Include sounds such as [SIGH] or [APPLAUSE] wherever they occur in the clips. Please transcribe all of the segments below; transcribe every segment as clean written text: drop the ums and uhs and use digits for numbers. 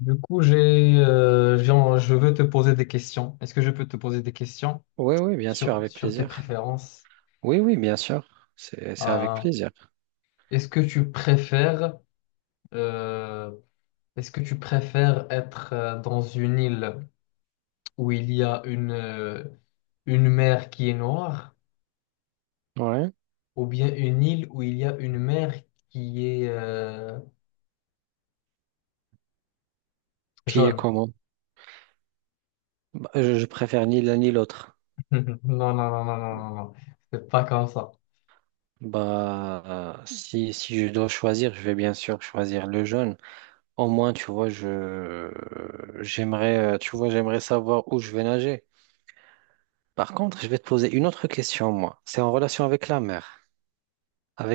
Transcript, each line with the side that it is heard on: left: Du coup, je veux te poser des questions. Est-ce que je peux te poser des questions
right: Oui, oui, bien sûr,
left: sur,
right: avec
left: sur tes
right: plaisir.
left: préférences?
right: Oui, oui, bien sûr. C'est avec
left: Euh,
right: plaisir.
left: est-ce que tu préfères, euh, est-ce que tu préfères être dans une île où il y a une mer qui est noire,
right: Ouais.
left: ou bien une île où il y a une mer qui est
right: Qui est
left: jaune?
right: comment? Bah, je préfère ni l'un ni l'autre.
left: [LAUGHS] Non, non, non, non, non, non, non. C'est pas comme ça.
right: Bah, si je dois choisir, je vais bien sûr choisir le jaune. Au moins, tu vois, je, j'aimerais, tu vois, j'aimerais savoir où je vais nager. Par contre, je vais te poser une autre question, moi. C'est en relation avec la mer.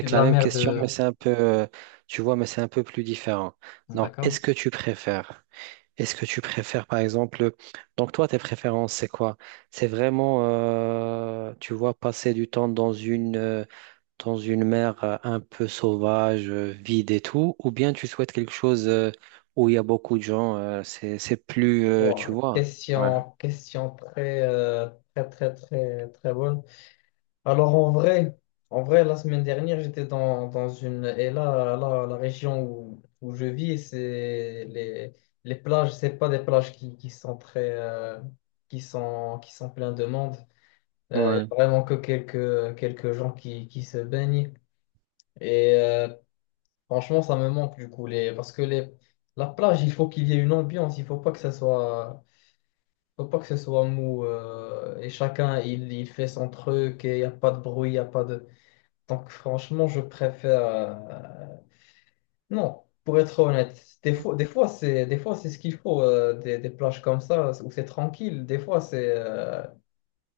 left: C'est de
right: la
left: la
right: même
left: mer
right: question,
left: de.
right: mais c'est un peu, tu vois, mais c'est un peu plus différent. Donc,
left: D'accord?
right: est-ce que tu préfères. Est-ce que tu préfères, par exemple, donc toi, tes préférences, c'est quoi? C'est vraiment, tu vois, passer du temps dans une mer un peu sauvage, vide et tout, ou bien tu souhaites quelque chose, où il y a beaucoup de gens, c'est plus, tu
left: Wow,
right: vois. Ouais.
left: question, très, très, très, très, très bonne. Alors, en vrai, la semaine dernière, j'étais dans une. Et là, la région où je vis, c'est les, les plages, c'est pas des plages qui sont très. Qui sont pleines de monde. Il y
right: Ouais,
left: a vraiment que quelques gens qui se baignent. Et franchement, ça me manque du coup. Parce que la plage, il faut qu'il y ait une ambiance. Il faut pas que ça soit. Faut pas que ce soit mou, et chacun il fait son truc, et il n'y a pas de bruit, il n'y a pas de. Donc, franchement, je préfère. Non, pour être honnête, des fois c'est ce qu'il faut, des plages comme ça où c'est tranquille, des fois c'est euh,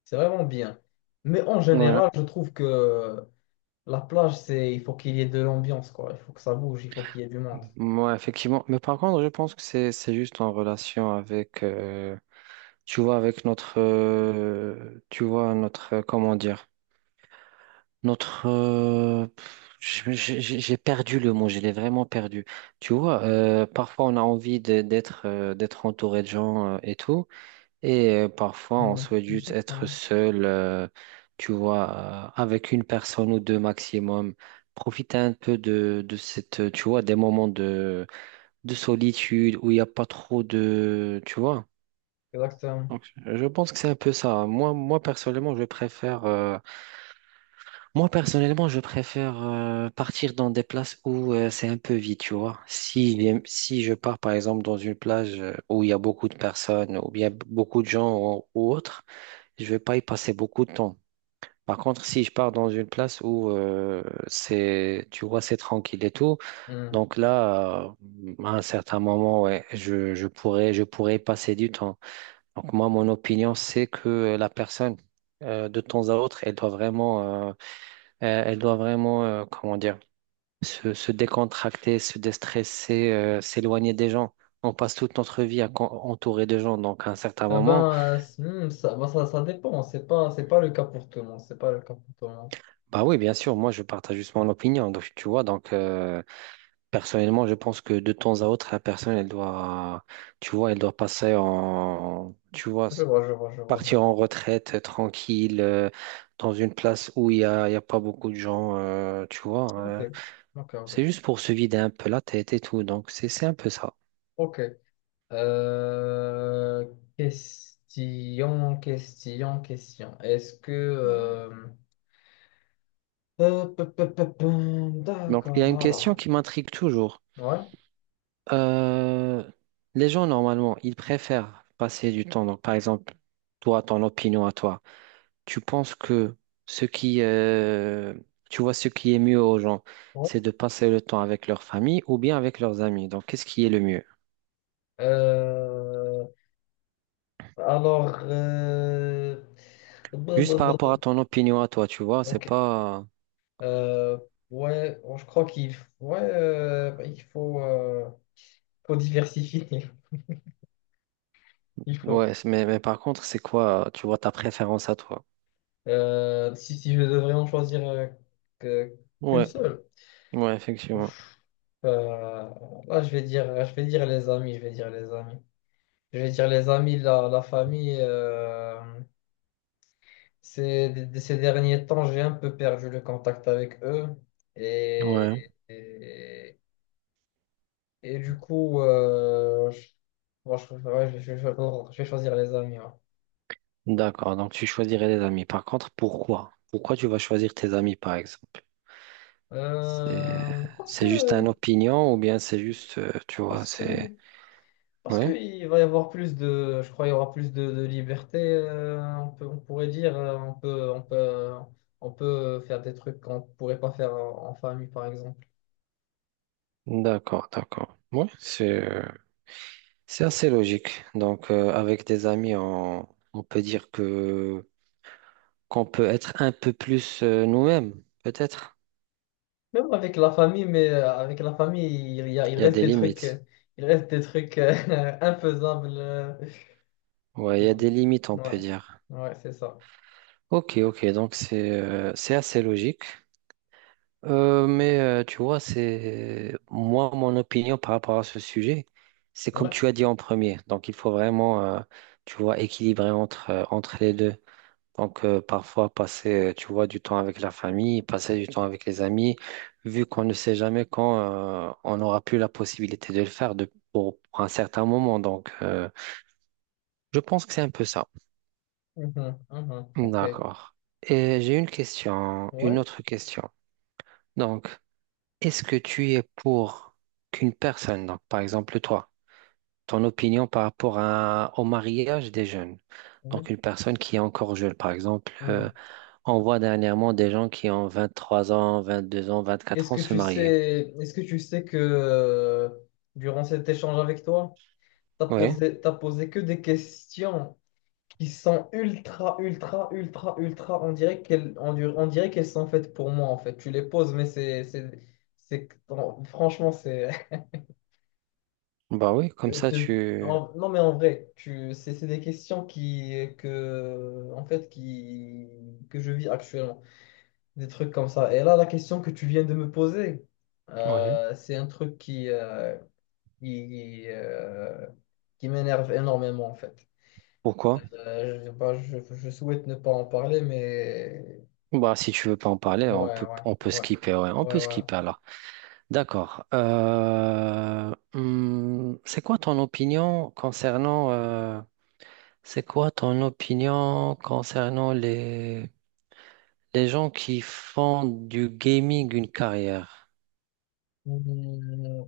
left: c'est vraiment bien. Mais, en
right: ouais,
left: général, je trouve que la plage, c'est il faut qu'il y ait de l'ambiance, quoi. Il faut que ça bouge, il faut qu'il y ait du monde.
right: ouais, effectivement. Mais par contre, je pense que c'est juste en relation avec, tu vois, avec notre, tu vois, notre, comment dire? Notre, j'ai perdu le mot, je l'ai vraiment perdu. Tu vois, parfois on a envie d'être d'être entouré de gens et tout, et parfois on
left: Mm.
right: souhaite juste être
left: Exactement.
right: seul, tu vois, avec une personne ou deux maximum. Profiter un peu de cette, tu vois, des moments de solitude où il n'y a pas trop de, tu vois.
left: Exactement.
right: Donc, je pense que c'est un peu ça. Moi, personnellement, je préfère. Moi, personnellement, je préfère partir dans des places où c'est un peu vide, tu vois. Si, si je pars, par exemple, dans une plage où il y a beaucoup de personnes, ou bien beaucoup de gens ou autre, je vais pas y passer beaucoup de temps. Par contre, si je pars dans une place où c'est, tu vois, c'est tranquille et tout,
left: Mm.
right: donc là, à un certain moment, ouais, je pourrais passer du temps. Donc moi, mon opinion, c'est que la personne, de temps à autre, elle doit vraiment, comment dire, se décontracter, se déstresser, s'éloigner des gens. On passe toute notre vie à entouré de gens, donc à un certain
left: Ah
right: moment,
left: ben, ça, ben, ça dépend. C'est pas le cas pour tout le monde. C'est pas le cas pour tout le monde.
right: bah oui, bien sûr, moi je partage juste mon opinion, donc tu vois, donc personnellement, je pense que de temps à autre, la personne, elle doit, tu vois, elle doit passer en, tu vois,
left: Je vois, je vois, je vois, je
right: partir
left: vois.
right: en retraite tranquille, dans une place où il y a pas beaucoup de gens, tu vois,
left: Ok, ok,
right: c'est
left: ok.
right: juste pour se vider un peu la tête et tout, donc c'est un peu ça.
left: Ok. Euh, question. Est-ce que,
right: Donc, il y a
left: d'accord,
right: une question
left: alors.
right: qui m'intrigue toujours.
left: Ouais.
right: Euh, les gens, normalement, ils préfèrent passer du temps. Donc, par exemple, toi, ton opinion à toi, tu penses que ce qui, tu vois, ce qui est mieux aux gens,
left: Ouais.
right: c'est de passer le temps avec leur famille ou bien avec leurs amis. Donc, qu'est-ce qui est le mieux?
left: Euh, alors, brr,
right: Juste
left: brr,
right: par
left: brr,
right: rapport à
left: brr.
right: ton opinion à toi, tu vois, c'est
left: Ok.
right: pas...
left: Euh, ouais, bon, je crois qu'il, ouais, il faut, faut diversifier, [LAUGHS] il faut.
right: Ouais, c'est- mais par contre, c'est quoi, tu vois, ta préférence à toi?
left: Si je devrais en choisir, que- qu'une
right: Ouais,
left: seule,
right: ouais, effectivement.
left: ouf, euh, là je vais dire les amis, je vais dire les amis, je vais dire les amis, la famille. Ces derniers temps, j'ai un peu perdu le contact avec eux,
right: Ouais.
left: et, et, et du coup, bon, ouais, je vais choisir les amis. Ouais.
right: D'accord, donc tu choisirais des amis. Par contre, pourquoi? Pourquoi tu vas choisir tes amis, par exemple? C'est
left: Euh, parce que,
right: c'est juste une opinion ou bien c'est juste, tu vois,
left: parce
right: c'est...
left: que Parce
right: Ouais,
left: qu'il va y avoir plus de, je crois, il y aura plus de, liberté, on pourrait dire, on peut faire des trucs qu'on ne pourrait pas faire en famille, par exemple.
right: d'accord, d'accord. Ouais, c'est assez logique. Donc, avec des amis, on peut dire que qu'on peut être un peu plus nous-mêmes, peut-être.
left: Même avec la famille, mais avec la famille, il
right: Il y a
left: reste
right: des
left: des trucs,
right: limites.
left: il reste des trucs euh, [LAUGHS] infaisables.
right: Ouais, il y a des limites, on
left: Ouais,
right: peut dire.
left: ouais, c'est ça.
right: Ok, ok, donc c'est assez logique. Mais tu vois, c'est moi, mon opinion par rapport à ce sujet, c'est comme
left: Ouais.
right: tu as dit en premier. Donc, il faut vraiment, tu vois, équilibrer entre, entre les deux. Donc, parfois, passer, tu vois, du temps avec la famille, passer du temps avec les amis, vu qu'on ne sait jamais quand on n'aura plus la possibilité de le faire de, pour un certain moment. Donc, je pense que c'est un peu ça.
left: Mhm, mhm. Ok.
right: D'accord. Et j'ai une question, une
left: Ouais.
right: autre question. Donc, est-ce que tu es pour qu'une personne, donc par exemple toi, ton opinion par rapport à- au mariage des jeunes,
left: Ouais.
right: donc une personne qui est encore jeune, par exemple,
left: Mhm.
right: on voit dernièrement des gens qui ont 23 ans, 22 ans,
left: Est-ce
right: 24 ans
left: que
right: se
left: tu
right: marier.
left: sais, est-ce que tu sais que, durant cet échange avec toi, T'as
right: Oui,
left: posé, t'as posé que des questions qui sont ultra, ultra, ultra, ultra. On dirait qu'elles, on dirait qu'elles sont faites pour moi, en fait. Tu les poses, mais non, franchement, c'est.
right: bah oui,
left: [LAUGHS]
right: comme
left: je
right: ça
left: te-
right: tu...
left: non, mais en vrai, c'est des questions en fait, que je vis actuellement. Des trucs comme ça. Et là, la question que tu viens de me poser,
right: Oui.
left: c'est un truc qui, euh, qui m'énerve énormément, en fait.
right: Pourquoi?
left: Bah, je souhaite ne pas en parler, mais
right: Bah si tu veux pas en parler,
left: ouais, ouais,
right: on peut
left: ouais,
right: skipper, ouais, on
left: ouais,
right: peut
left: ouais.
right: skipper alors. D'accord. C'est quoi ton opinion concernant... c'est quoi ton opinion concernant les gens qui font du gaming une carrière?
left: Mm.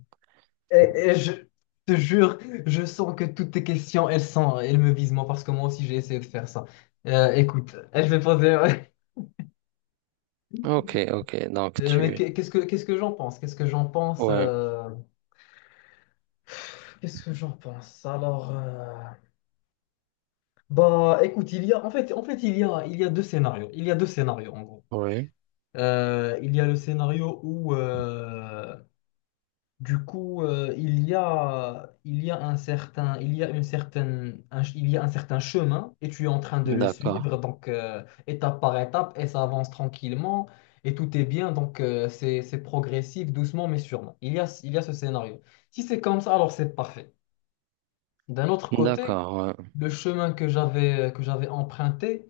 left: Et, et je te jure, je sens que toutes tes questions, elles sont, elles me visent moi, parce que moi aussi j'ai essayé de faire ça. Écoute, je vais poser. [LAUGHS]
right: Ok, ok, donc
left: Mais
right: tu...
left: qu'est-ce que j'en pense? Qu'est-ce que j'en pense?
right: Ouais,
left: Qu'est-ce que j'en pense? Alors, bah, écoute, il y a en fait, il y a deux scénarios. Il y a deux scénarios en gros.
right: ouais,
left: Il y a le scénario où, du coup, il y a une certaine, il y a un certain chemin, et tu es en train de le
right: d'accord,
left: suivre, donc étape par étape et ça avance tranquillement et tout est bien, donc c'est progressif, doucement mais sûrement. Il y a ce scénario. Si c'est comme ça, alors c'est parfait. D'un autre côté,
right: d'accord, ouais,
left: le chemin que j'avais emprunté,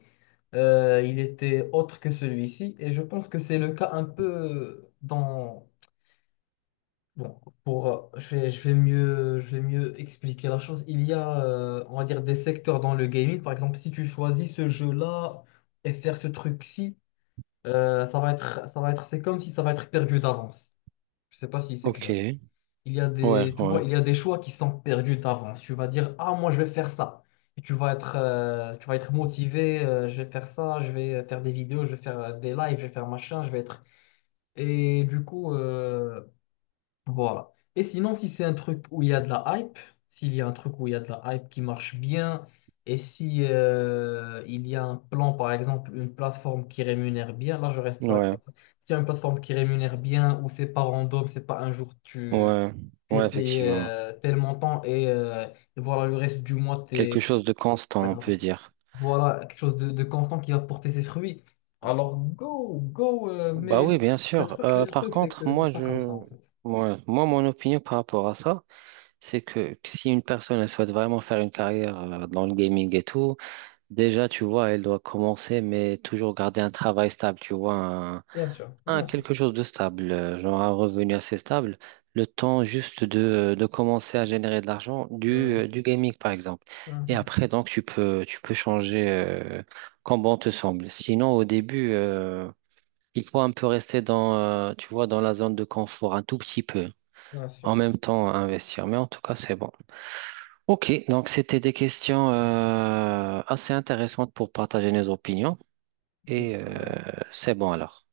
left: il était autre que celui-ci, et je pense que c'est le cas un peu dans. Bon, je vais mieux expliquer la chose. Il y a, on va dire, des secteurs dans le gaming. Par exemple, si tu choisis ce jeu-là et faire ce truc-ci, c'est comme si ça va être perdu d'avance. Je sais pas si c'est
right: ok,
left: clair. Il y a des, tu vois,
right: ouais,
left: il y a des choix qui sont perdus d'avance. Tu vas dire, ah, moi, je vais faire ça. Et tu vas être motivé. Je vais faire ça. Je vais faire des vidéos. Je vais faire des lives. Je vais faire machin. Je vais être. Et du coup. Voilà. Et sinon, si c'est un truc où il y a de la hype, s'il y a un truc où il y a de la hype qui marche bien, et si il y a un plan, par exemple, une plateforme qui rémunère bien, là je reste vague
right: ouais,
left: comme ça. S'il y a une plateforme qui rémunère bien, où c'est pas random, c'est pas un jour tu,
right: ouais,
left: tu es
right: ouais,
left: payé,
right: effectivement.
left: tel montant, et voilà, le reste du mois
right: Quelque
left: t'es, tu
right: chose de
left: pas
right: constant, on peut
left: gratos.
right: dire.
left: Voilà quelque chose de constant qui va porter ses fruits. Alors go, go,
right: Bah
left: mais
right: oui,
left: le,
right: bien
left: le
right: sûr.
left: truc, le
right: Par
left: truc, c'est
right: contre,
left: que
right: moi,
left: c'est pas comme
right: je...
left: ça en fait.
right: ouais, moi, mon opinion par rapport à ça, c'est que si une personne elle souhaite vraiment faire une carrière dans le gaming et tout, déjà, tu vois, elle doit commencer, mais toujours garder un travail stable, tu vois,
left: Bien sûr,
right: un
left: bien sûr.
right: quelque chose de stable, genre un revenu assez stable, le temps juste de commencer à générer de l'argent
left: Mhm,
right: du gaming, par exemple. Et
left: mhm.
right: après, donc, tu peux changer quand bon te semble. Sinon, au début, il faut un peu rester dans, tu vois, dans la zone de confort, un tout petit peu,
left: Bien
right: en
left: sûr.
right: même temps investir. Mais en tout cas, c'est bon. Ok, donc c'était des questions assez intéressantes pour partager nos opinions.
left: Oui,
right: Et
left: on a
right: c'est bon alors.